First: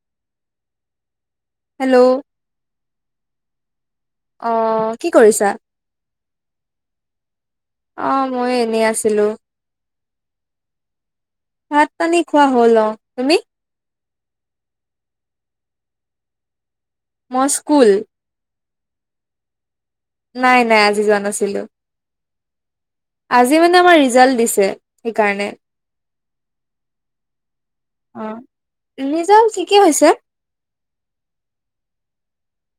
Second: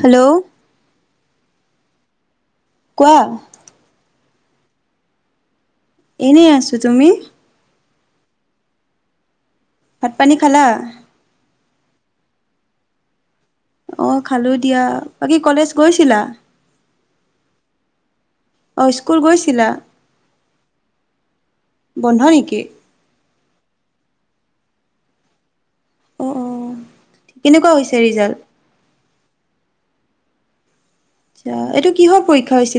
Hello. Hello. কোৱা। অ, কি কৰিছা? এনেই আছো তুমি? অ, মই এনেই আছিলো? ভাত-পানী খালা? ভাত পানী খোৱা হ'ল অ, তুমি? অ' খালো দিয়া। বাকী কলেজ গৈছিলা? মই স্কুল। অ, স্কুল গৈছিলা? নাই-নাই আজি যোৱা নাছিলো। বন্ধ নেকি আজি মানে আমাৰ ৰিজাল্ট দিছে সেইকাৰণে। অঁ অঁ কেনেকুৱা হৈছে অ, ৰিজাল্ট ৰিজাল্ট ঠিকে হৈছে। অ এইটো কিহৰ পৰীক্ষা হৈছে?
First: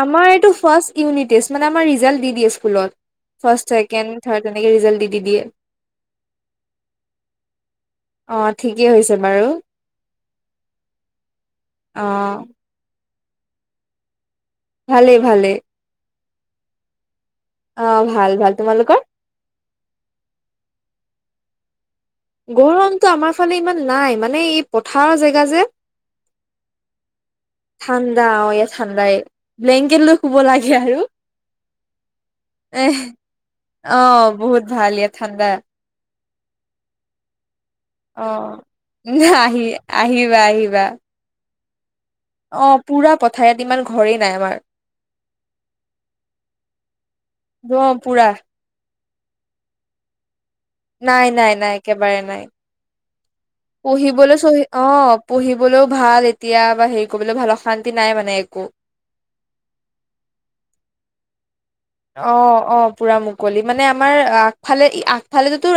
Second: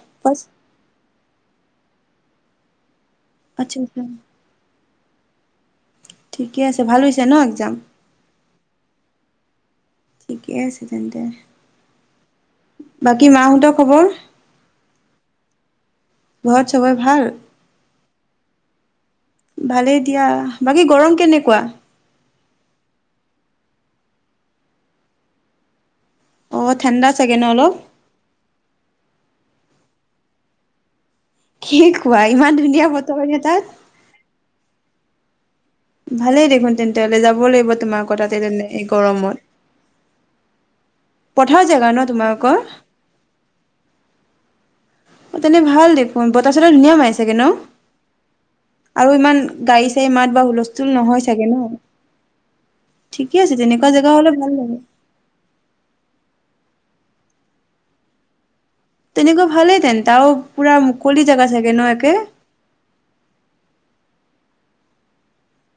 আমৰ ইটো ফাৰ্ষ্ট ইউনিট টেষ্ট মানে, আমৰ ৰিজাল্ট দি দিয়ে স্কুলত। ফাষ্ট, আচ্ছা আচ্ছা ছেকেণ্ড, থাৰ্ড এনেকে ৰিজাল্ট দিয়ে। দিদিয়ে। ঠিকে আছে, ভাল হৈছে ন একজাম। অ, ঠিকেই হৈছে বাৰু। ঠিকে আছে, তেন্তে। অ বাকী মাহঁতৰ খবৰ? ভালে, ভালে। ঘৰত চবৰে ভাল? অ, 'ভাল, ভাল তোমালোকৰ? ভালেই দিয়া বাকী গৰম কেনেকুৱা? গৰমতটো আমাৰ ফালে ইমান নাই, মানে এই পথাৰৰ জেগা যে। অঁ ঠাণ্ডা চাগে ন অলপ ঠাণ্ডা, অ', এয়া, ঠাণ্ডাই। ব্লেংকেট লৈ শুব লাগে আৰু। কি কোৱা? ইমান ধুনীয়া এহ বতৰনে তাত? অ বহুত ভাল, ইয়াত ঠাণ্ডা। ভালেই দেখোন তেন্তে হলে যাব লাগিব। তোমালোকৰ অ, তাতে তেনে এই গৰমত। আহি-আহিবা, আহিবা । [unintelligible] অ, পুৰা পথাৰত ইমান ঘৰেই নাই আমাৰ। অ, তেনে ভাল দেখোন বতাহ -চতাহ ধুনীয়া মাৰে চাগে ন।? অ পুৰা আৰু ইমান গাড়ী- চাঢ়ি মাত বা হুলস্থ, নাই, নাই, নাই একেবাৰে নাই। ঠিকে আছে তেনেকুৱা জেগা হ'লে পঢ়িবলৈ ভাল চহ লাগে। অ, পঢ়িবলৈও ভাল এতিয়া বা হেই কবলৈ ভাল অশান্তি নাই মানে একো। তেনেকুৱা ভালেহেতেন তাও পুৰা মুকলি জেগা চাগে। ন একে? অ', অ', পুৰা মুকলি মানে আমাৰ আগফালে আগফালেতো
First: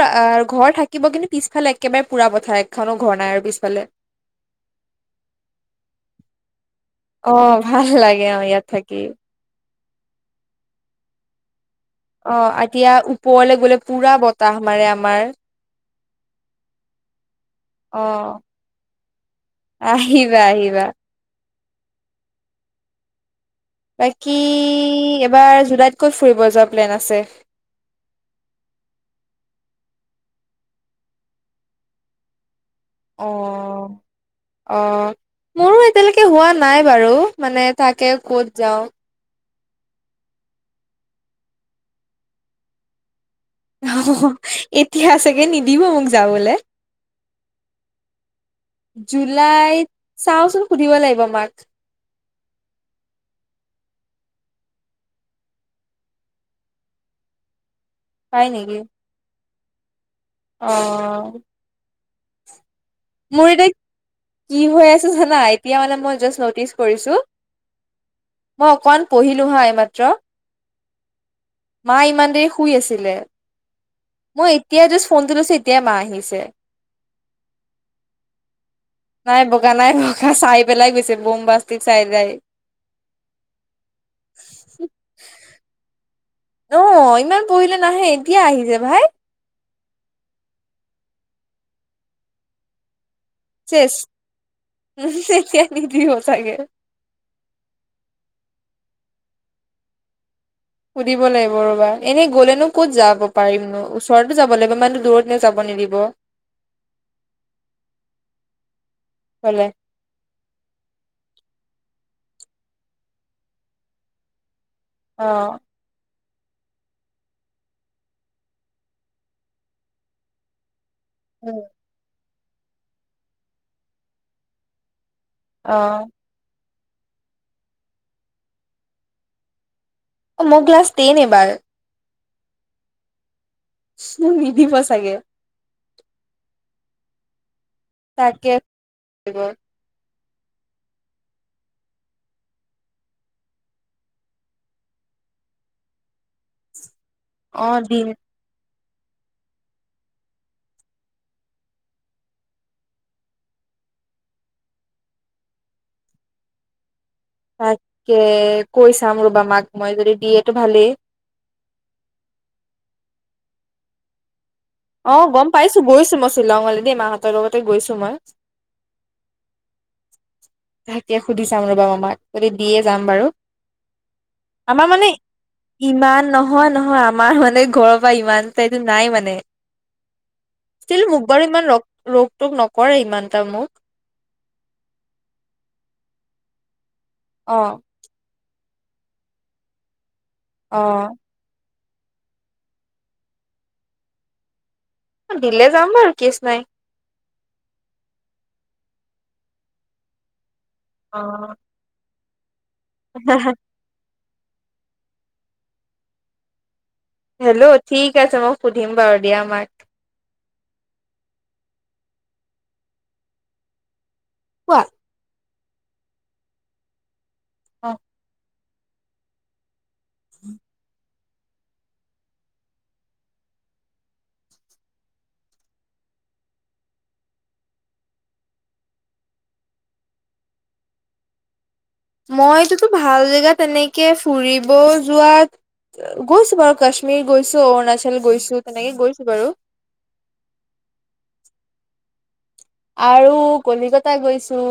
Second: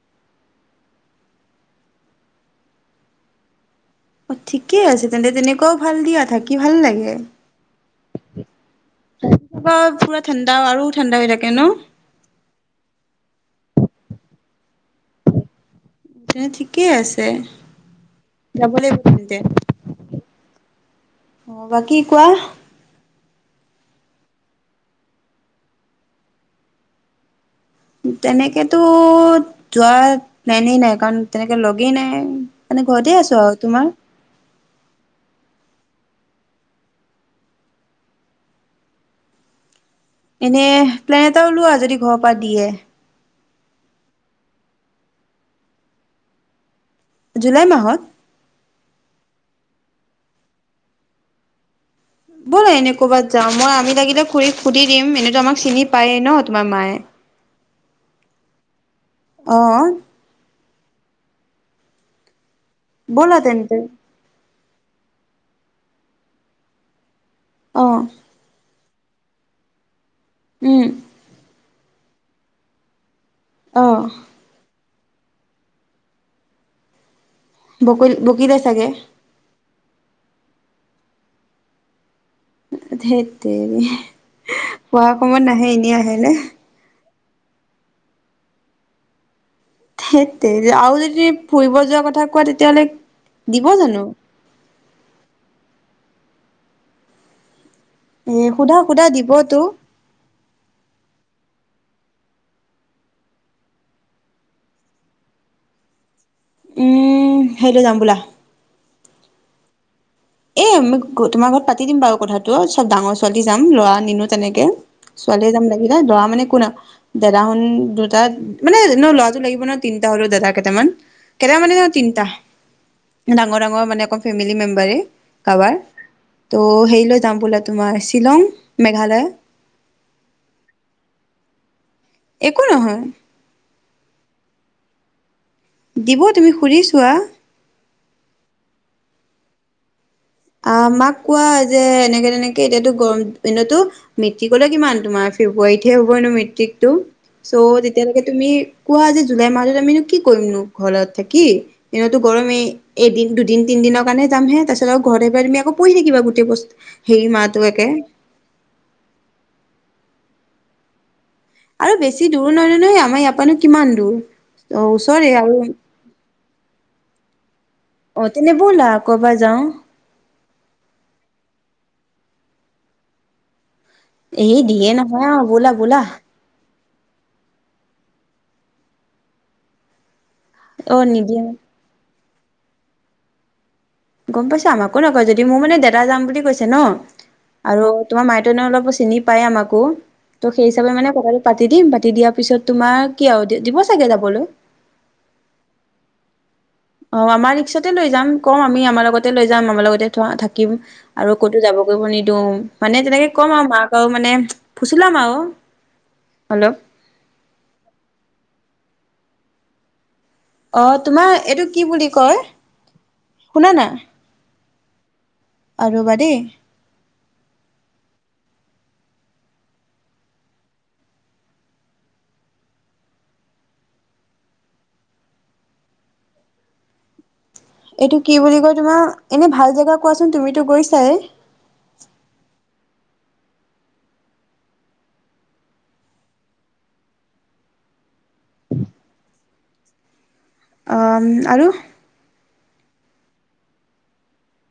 ঘৰ থাকিব, কিন্তু পিছফালে একেবাৰে পুৰা পথাৰ একখনো ঘৰ নাই আৰু পিছফালে। অ, ঠিকে আছে, তেন্তে তেনেকুৱাও ভাল দিয়া থাকি ভাল লাগে। অ ভাল লাগে অ ইয়াত থাকি ৰাতিপুৱা পুৰা ঠাণ্ডা আৰু ঠাণ্ডা হৈ থাকে ন।? অ, এতিয়া ওপৰলে গলে পুৰা বতাহ মাৰে আমাৰ। তেনে ঠিকেই আছে, অ। যাব লাগিব তেন্তে। আহিবা আহিবা অ, 'বাকী কোৱা? বাকী, এবাৰ জুলাইত ক'ত ফুৰিব যোৱা প্লেন আছে? তেনেকেতো, যোৱাৰ প্লেন এ, নাই, কাৰণ তেনেকে লগেই নাই। মানে, ঘৰতে অ। আছো আৰু তোমাৰ? অ মোৰো এতিয়ালৈকে হোৱা নাই বাৰু, মানে তাকে ক'ত যাও? এনে প্লেন এটা ওলোৱা, যদি ঘৰৰ পৰা দিয়ে? অহহ, 'এতিয়া চাগে নিদিব মোক যাবলে। জুলাই মাহত। জুলাইত, চাওঁচোন সুধিব লাগিব মাক। ব'লা এনেই ক'ৰবাত যাওঁ, মই আমি লাগিলে খুৰিক সুধি দিম এনেইটো আমাক চিনি পায়ে ন, 'তোমাৰ মায়ে। হয় নেকি? অহ, ' অ', ব'লা মোৰ এতিয়া তেন্তে। কি হৈ আছ জানা, এতিয়া মানে মই জাষ্ট নটিচ কৰিছো। অ', মই অকমান পঢ়িলো হা, এইমাত্ৰ । উ'ম মা, ইমান দেৰি শুই আছিলে। অ! এতিয়াই জাস্ত ফোনটো লৈছো, এতিয়াই মা আহিছে। বকিলে চাগে? নাই বকা নাই, চাই পেলাই গৈছে, বোম্ববাষ্টিক চাইড আই। ধেইত তেৰি, পঢ়া সময়ত নাহে এনেই আহে নে? অ', ইমান পঢ়িলে নাহে, এতিয়া আহিছে ভাই। ধেইটতেৰী, আৰু যদি ফুৰিব যোৱা কথা কোৱা তেতিয়াহ'লে দিব শেষ, জানো মোক চাগে নিদিব। চাগে। এ সোধা, সোধা দিবতো। সুধিব লাগিব ৰবা, এনেই গ'লেনো ক'ত যাব পাৰিমনো, ওচৰতো যাব লাগিব ইমানতো দূৰতটো যাব নিদিব। উম! হেৰিলৈ যাম বোলা। ক'লে? এ! তোমাৰ ঘৰত পাতি দিম বাৰু কথাটো, চব ডাঙৰ ছোৱালী যাম ল'ৰা নিনু তেনেকে। অ ছোৱালীয়ে যাম লাগিলে, লৰা মানে কোনা দাদ হত দুটা মানে ন, ল'ৰাটো লাগিব ন তিনটা হলেও দাদা কেইটামান। অ কেইটা মানে, তিনটা। ডাঙৰ, ডাঙৰ মানে অকন ফেমিলি মেম্বাৰে। কাৰোবাৰ অ', ত' হেৰি ললৈ যাম বোলা, তোমাৰ শ্বিলং, মেঘালয়। অ', মই ক্লাছ টেন এবাৰ একো নহয়। মোক নিদিব চাগে দিব তুমি সুধিছোৱা- তাকে দিব। অ', মাক কোৱা যে এনেকে তেনেকে এতিয়াতো গৰম দিনতো মেট্ৰিকলৈ কিমান তোমাৰ ফেব্ৰুৱাৰীতহে হ'ব নো মেট্ৰিকতটো অ চ' দিম তেতিয়ালৈকে তুমি- কোৱা যে জুলাই মাহত আমিনো কি কৰিমনো ঘৰত থাকি, দিনতো গৰমেই এদিন, দুদিন, তিনদিনৰ কাৰণে যামহে তাৰ পিছত ঘৰত আহিবা তুমি আকৌ পঢ়ি থাকিবা গোটেই বছৰতো - তাকে কৈ চাম ৰবা মাক মই যদি- দিয়েটো ভালেই। আৰু বেছি দূৰো নহয় নহয় আমাৰ ইয়াৰপানো কিমান দূৰ। অ ওচৰে গম আৰু পাইছো গৈছো মই শ্বিলঙলৈ দেই মাহঁত। [unintelligible] অ তেনে ব'লা ক'ৰবাত যাওঁ। [unintelligible] সুধি চাম ৰবা মাক যদি দিয়ে যাম বাৰু। এই আমাৰ দিয়ে মানে নহয় অ বোলা বোলা। ইমান নহয় নহয় আমাৰ মানে ঘৰৰ পৰা ইমান টাইতো নাই মানে। অ ছিল মোক বাৰু নিদিয়ে ইমান ৰ ৰোগ। তোক নকৰে ইমানটা মোক। গম পাইছো আমাকো নকয় যদি মোৰ মানে দাদা যাম বুলি কৈছে ন। অ আৰু তোমাৰ মাইতনেও অলপ। চিনি পায় আমাকো ত' অ সেইিচাপে মানে কথাটো পাতি দিম। কাটি দিয়াৰ পিছত তোমাৰ কি আও দিব চাগে যাবলৈ? দিলে যাম বাৰু কেচ নাই। অ আমাৰ ৰিক্সতে লৈ যাম। কম আমি আমাৰ লগতে লৈ যাম আমাৰ লগতে থ থ। ম অ আৰু ক'তো যাব কৰিব নিদ। দ। মানে যেনেকে কম আৰু মা আও মানে। ফুচোলাম আও। হেল্ল' হেল্ল' ঠিক আছে মই সুধিম বাৰু দিয়া মাক। অ তোমাৰ এইটো কি বুলি কয়? শুনা না। [unintelligible] আ ৰবা দেই। অ উম [inaudible] এইটো কি বুলি কয় তোমাৰ? এনে ভাল জেগা কোৱাচোন তুমিতো গৈছাই। মইটোতো ভাল জেগাত তেনেকে ফুৰিব যোৱাত গৈছো বাৰু কাশ্মীৰ গৈছো অৰুণাচল গৈছো তেনেকে গৈছো বাৰু। আহ আৰু? আৰু কলিকতা গৈছো।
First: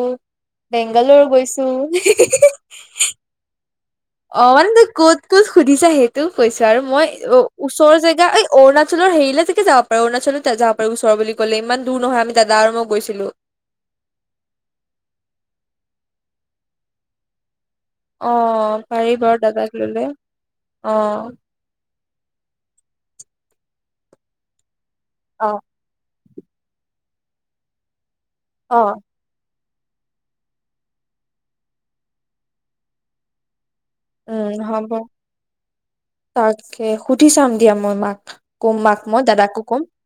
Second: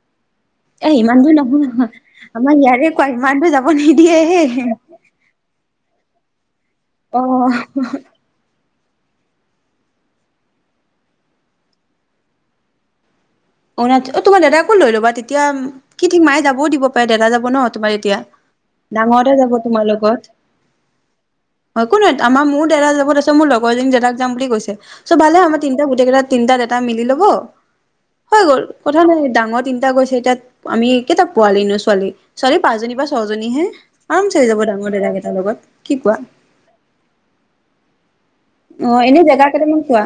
এ ইমান বেংগালোৰ দূৰ গৈছো। নহয় নহয়। আমাৰ ইয়াৰে কোৱা ইমান দৰ যাব। নিদিয়েহে অ মান ত ক'ত ক'ত সুধিছা। তো কৈছো। মই অ ওচৰৰ জেগা এই অৰুণাচল। অৰুণাচলৰ হেৰিলে টেকে যাব পাৰোঁ অৰুণাচলত যাব পাৰোঁ। ওৰ বুলি কলে ইমান দূৰ নহয় আমি দাদা মই গৈচিলোঁ। অ ন অ তোমাৰ দাদাক কো লৈ ল'বা। তেতিয়া কি ঠিক মায়ে যাবও দিব পাৰে দাদা যাব ন। তোমাৰ এতিয়া অ পাৰি ডাঙৰতে বাৰু যাব দাদাক তোমাৰ ললে লগত। অ। হয় ক ন আমাৰ মোৰ দৰা যাব। ত মোৰ লগৰজনীক দাদাক যাম বুলি কৈছে। চ' ভালে আমাৰ তিনিটা গোটেইটা তিনিটা দাদা মিলি লক। হব। হৈ গ'ল, কথা নাই ডাঙৰ তিনিটা গৈছে, এতিাত আমি কেইটা পোৱালি নো ছোৱালী, ছোৱালী পাঁচজনী বা ছয়জনী হে উঁম হব, কোৱা তাকে সুধি চাম দিয়া মই মাক কম মাক অ মই এনে জেগা দাদাকো কেইটামান কম। কোৱা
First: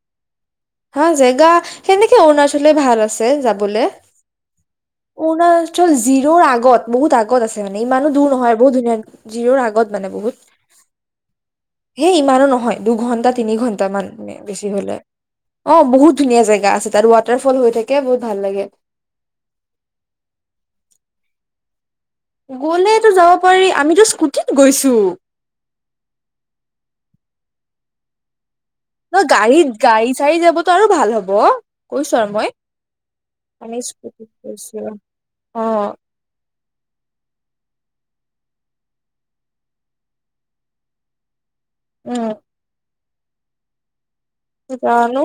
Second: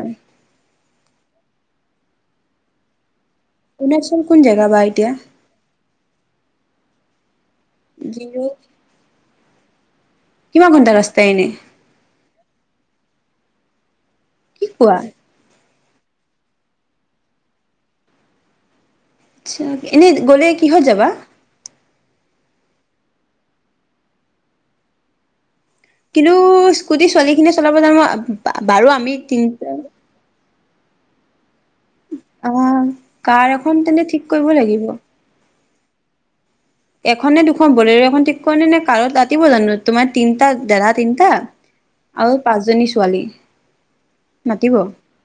হা, জেগা সেই এ' অৰুণাচলে ভাল আছে। [unintelligible] অৰুণাচল কোন জেগা বা এতিয়া অৰুণাচল জিৰৰ আগত, বহুত আগত আছে মানে, ইমানো দূৰ নহয় ধুনীয়া, জিৰৰ আগত মানে বহুত কিমান ঘণ্টা ৰাস্তাই এনে? সেই ইমানো নহয়, দুঘন্টা তিনি ঘণ্টা মান মে বেছি কি হলে। কোৱা? অঁ বহুত ধুনীয়া জেগা আছে তাত, ৱাটাৰফল হৈ থাকে, বহুত ভাল লাগে। আচ্চা, এনেই গলে কিহত যাবা? গ'লেতো যাব পাৰি, আমিতো স্কুটিত গৈছো। কিন্তু, স্কুটি ছোৱালী খিনিয়ে চলাব জানো বাৰু আমি নহ গাড়ীত, তিনিটা গাড়ী চাথী যাব তাৰো ভাল হ'ব। কৈছো আৰু মই আঁহ, কাৰ এখন তেনে ঠিক কৰিব লাগিব। অঁ। এখননে দুখন, বলে এখন ঠিক কৰিনে নে, কাৰত ৰাতিব জানো, তোমাৰ তিনিটা, দেৰাা তিনটা আৰু উম পাঁচজনী ছোৱালী। জানো?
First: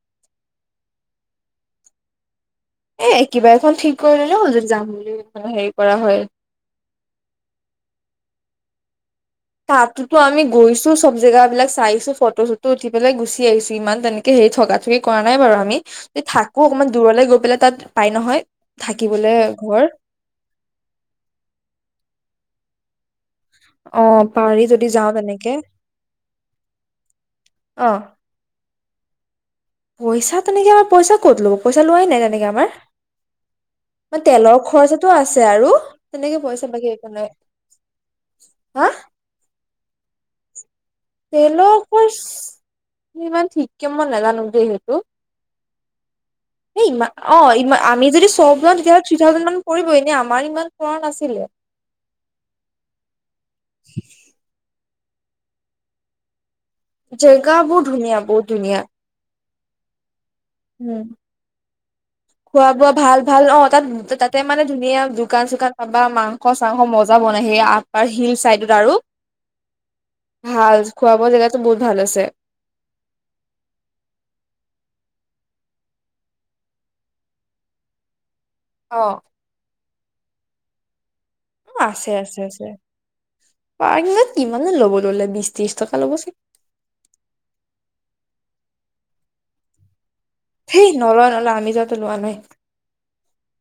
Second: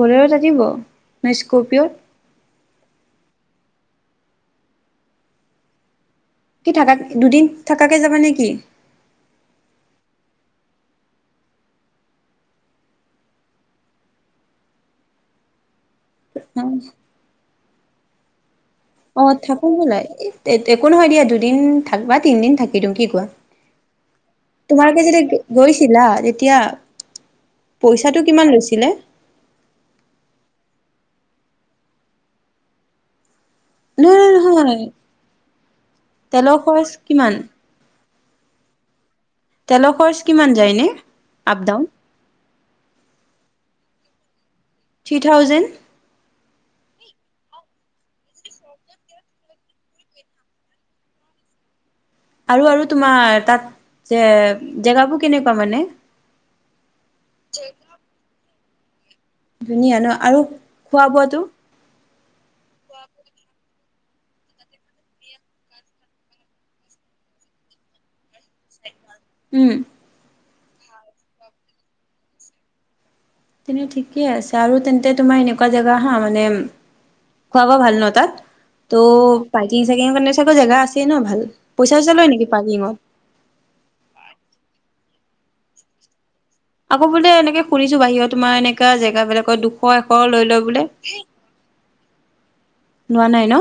বলোৰত আতিব নে, স্কপিঅ'ত? এ' কিবা এখন ঠিক কৰিলে হ'ল, যদি যাম বুলি হেৰি কৰা হয়। থাক, দুদিন থাকাকে যাবা নেকি? তাতোতো আমি গৈছো, চব জেগা বিলাক চাইছো, ফটো চটো উঠি পেলাই গুচি আহিছো, ইমান তেনেকে হেৰি ঠগা ঠগি কৰা নাই বাৰু আমি এই থাকো, অকমান দূৰলৈ গৈ পেলাই তাত, পাই নহয় থাকিবলে অঁ থাকো ঘৰ বোলে, একো নহয় দিয়া, দুদিন থাকবা, তিনদিন থাকি দিও, কি কোৱা? অ পাৰি যদি তোমালোকে যাওঁ যেতিয়া তেনেকে গৈছিলা, তেতিয়া, অ পইচাটো কিমান লৈছিলে? পইচা তেনেকে আমাৰ, পইচা ক'ত ল'ব, পইচা লোৱাই নাই তেনেকে আমাৰ। ম নহয় নহয় তেলৰ নহয় খৰচাতটো আছে আৰু, তেনেকে তেলৰ পইচা খৰচ বাকী সেইকাৰণে কিমান? হা? তেলৰ খৰচ কিমান যায়নে? Up down? তেলৰকো ইমান ঠিককে মই নাজানো। Three thousand. ই অ' আমি যদি চব যাওঁ তেতিয়াহ'লে থ্ৰী থাউজেণ্ড মান পৰিব এনে আমাৰ ইমান কৰা নাছিলে। আৰু, আৰু তোমাৰ তাত যে। জেগাবোৰ কেনেকুৱা মানে? জেগাবোৰৰ ধুনীয়া বহুত। ধুনীয়া। ধুনীয়া ন আৰু খোৱা বোৱাটো। খোৱা-বোৱা ভাল, ভাল অ' তাত। ত' তাতে মানে ধুনীয়া দোকান চোকান পাবা মাংস চাংস মজা বনাই সেই আপাৰ হিল চাইডত আৰু। উম্। ভাল। খোৱা বোৱা জেগাতো বহুত ভাল আছে। তেনে ঠিকে আছে আৰু তেন্তে তোমাৰ এনেকুৱা জেগা হা মানে, খোৱা বোৱা ভাল ন তাত? অ ত' পাৰ্কিং চাৰ্কিংৰ কাৰণে জেগা আছে ন। ভাল? পইচা আছে, চইচা লয় আছে, নেকি আছে পাৰ্কিঙত? পাৰ্কিঙত কিমাননো ল'ব। ল'লে বিশ ত্ৰিশ টকা ল'ব চাগে। আকৌ বোলে এনেকে শুনিছো বাহিৰত তোমাৰ এনেকা জেগাাবিলাকৰ দুশ এশ। লৈ লয় বোলে। হেই নলয় নলয় আমি যাওঁতে। লোৱা নাই। লোৱা নাই ন।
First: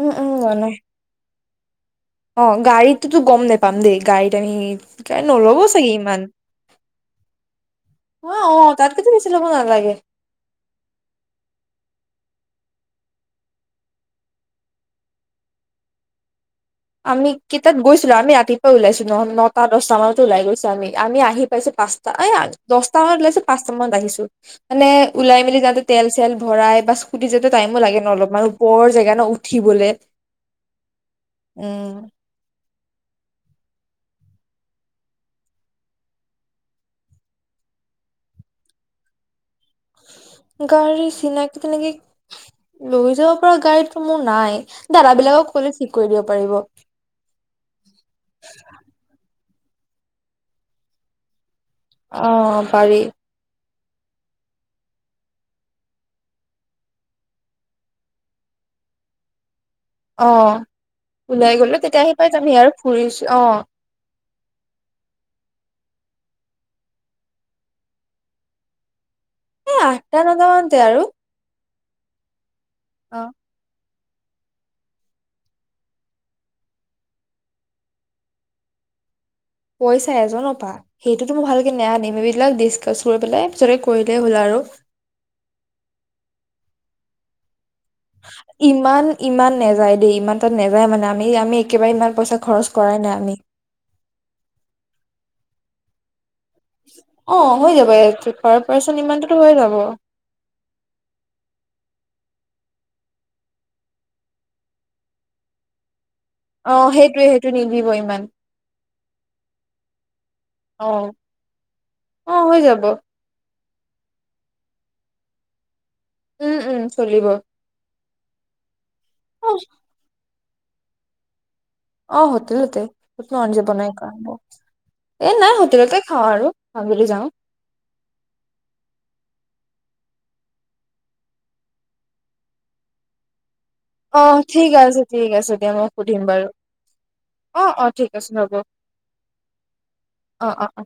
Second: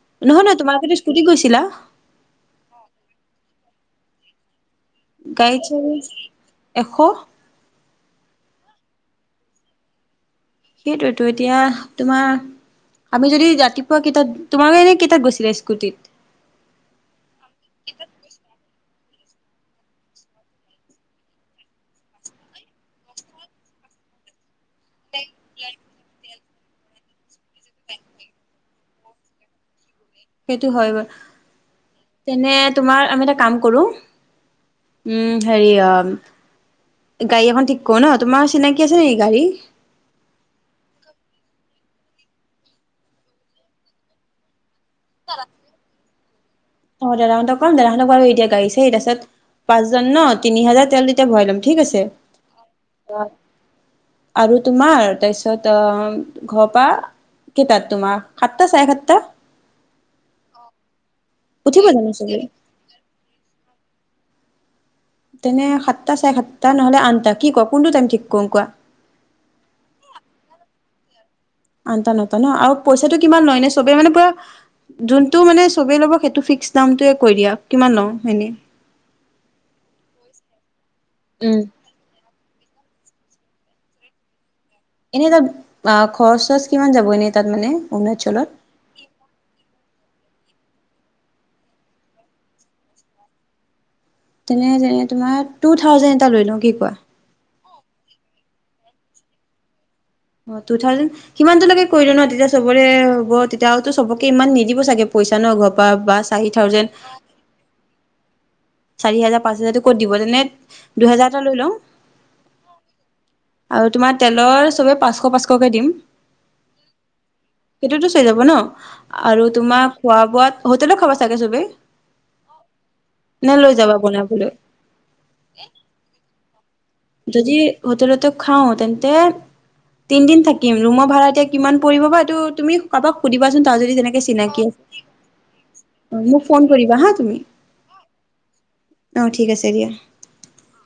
উম, উম নহয় লোৱা নহয় নাই। তোমালোকেতো স্কুটিত গৈছিলা? অ' গাড়ীটোতো গম নোপাম দেই। গাড়ীত এনেই গাড়ীত চোন এশ। অ' অ'তাতকেতো বেছি ল'ব নালাগে। সেইটোৱেতো এতিয়া তোমাৰ, আমি যদি ৰাতিপুৱা কেইটাত তোমালোকে এনে কেইটাত গৈছিলা স্কুটিত। আমি কেইটাত গৈছিলো। আমি ৰাতি ওলাইছো ন নটা দহটা মানতে ওলাই গৈছো আমি। আমি আহি পাইছো পাঁচটা, দহটা মানত ওলাইছো পাঁচটা মানত আহিছো। মানে ওলাই মিলি যাওঁতে তেল চেল। ভৰাই বা স্কুটি যিহেতু টাইমো লাগে ন অলপমান ওপৰৰ জেগা ন উঠিবলৈ। সেইটো হয় বাৰু। উম্। তেনে তোমাৰ আমি এটা কাম কৰো, উম হেৰি অ' গাড়ী এখন ঠিক কৰো ন তোমাৰ চিনাকি আছে নেকি গাড়ী? গাড়ী চিনাকি তেনেকে, লৈ যাব পৰা গাড়ীটো মোৰ নাই। দাদা বিলাকক ক'লে ঠিক কৰি দিব পাৰিব আহ দাদাহঁতক কম দাদাহঁতক আৰু এতিয়া এৰি দিয়া গাড়ী চাৰি তাৰপিছত- পাঁচজন ন তিনি হাজাৰ তেল তেতিয়া ভৰাই ল'ম । অ পাৰি আৰু তোমাৰ তাৰপিছত আহ ঘৰৰ পৰা‌ কেইটাত তোমাৰ সাতটা চাৰে সাতটা। অ ওলাই গলো উঠিব তেতিয়া জানো আহি পাই চবে যামি আৰু ফুৰিছো অ তেনে সাতটা চাৰে সাতটা নহলে আঠটা কি কয় কোনটো টাইম ঠিক কৰো কোৱা। এ আঠটা নটা মানতে আৰু আঠটা নটা ন আৰু - পইচাটো অ কিমান লয় নে চবে মানে- পৰা যোনটো মানে চবে ল'ব বিচাৰে সেইটো ফিকচ দাম টোৱে কৰি দিয়ে কিমান দাম নো এনেই? পইচা এজনৰ পা সেইটো মই উম ভালকে নিয়া নিবিলাক দি- কচ কৰি পেলাই পিছতে কৰিলেই হ'ল আৰু- এনেই তাত অ খৰচ চচ কিমান যাব এনেই তাত মানে অৰুণাচলত ইমান ইমান নেযায় দেই ইমান তাত নাযায় মানে আমি আমি একেবাৰে ইমান পইচা খৰচ কৰাই নাই আমি তেনে তেনে তোমাৰ টু থাউজেন লৈ ন কি কোৱা অ হৈ যাব পাৰ পাৰ্চন ইমানটোতো হৈ যাব অ টু থাউজেন সিমানটোলৈকে কৰিলো ন তেতিয়া চবৰে হ'ব তেতিয়াওো সবকে ইমান নিদিব চাগে পইচা ন ঘৰ পৰা বাছ- অ সেইটোৱে সেইটো নিদিব ইমান চাৰি হোজাৰ পাঁচ হোজাৰটো ক'ত দিব তেনে অ দুহেজাৰ এটা লৈ লওঁ অ হৈ যাব আৰু তোমাৰ তেলৰ চবে পাঁচশ পাঁচশকে দিম উম উম চলিব সেটোতো চাই যাব ন আৰু অ তোমাৰ খোৱা বোৱাত হোটেলৰ খাব চাগে চবেই অ হোতলতে ত নে মঞ্জী লৈ বনাই যাবা কৰা বনাবলৈ এ নাই হোটেলতে খাওঁ আৰু আবেলি যাওঁ যদি হোটেলতে খাওঁ তেন্তে তিনদিন থাকি ৰুমৰ ভাড়া এতিয়া কিমান পৰিব বা এইটো তুমি কাৰোবাক সুধিবাচোন তাৰ যদি তেনেকে অ চিনাকি ঠিক আছে ঠিক আছে দিয়া মই সুধিম মোক বাৰু ফোন কৰিবা হা তুমি অ অ ঠিক আছে ৰ'ব অ ঠিক আছে দিয়া অ অ অ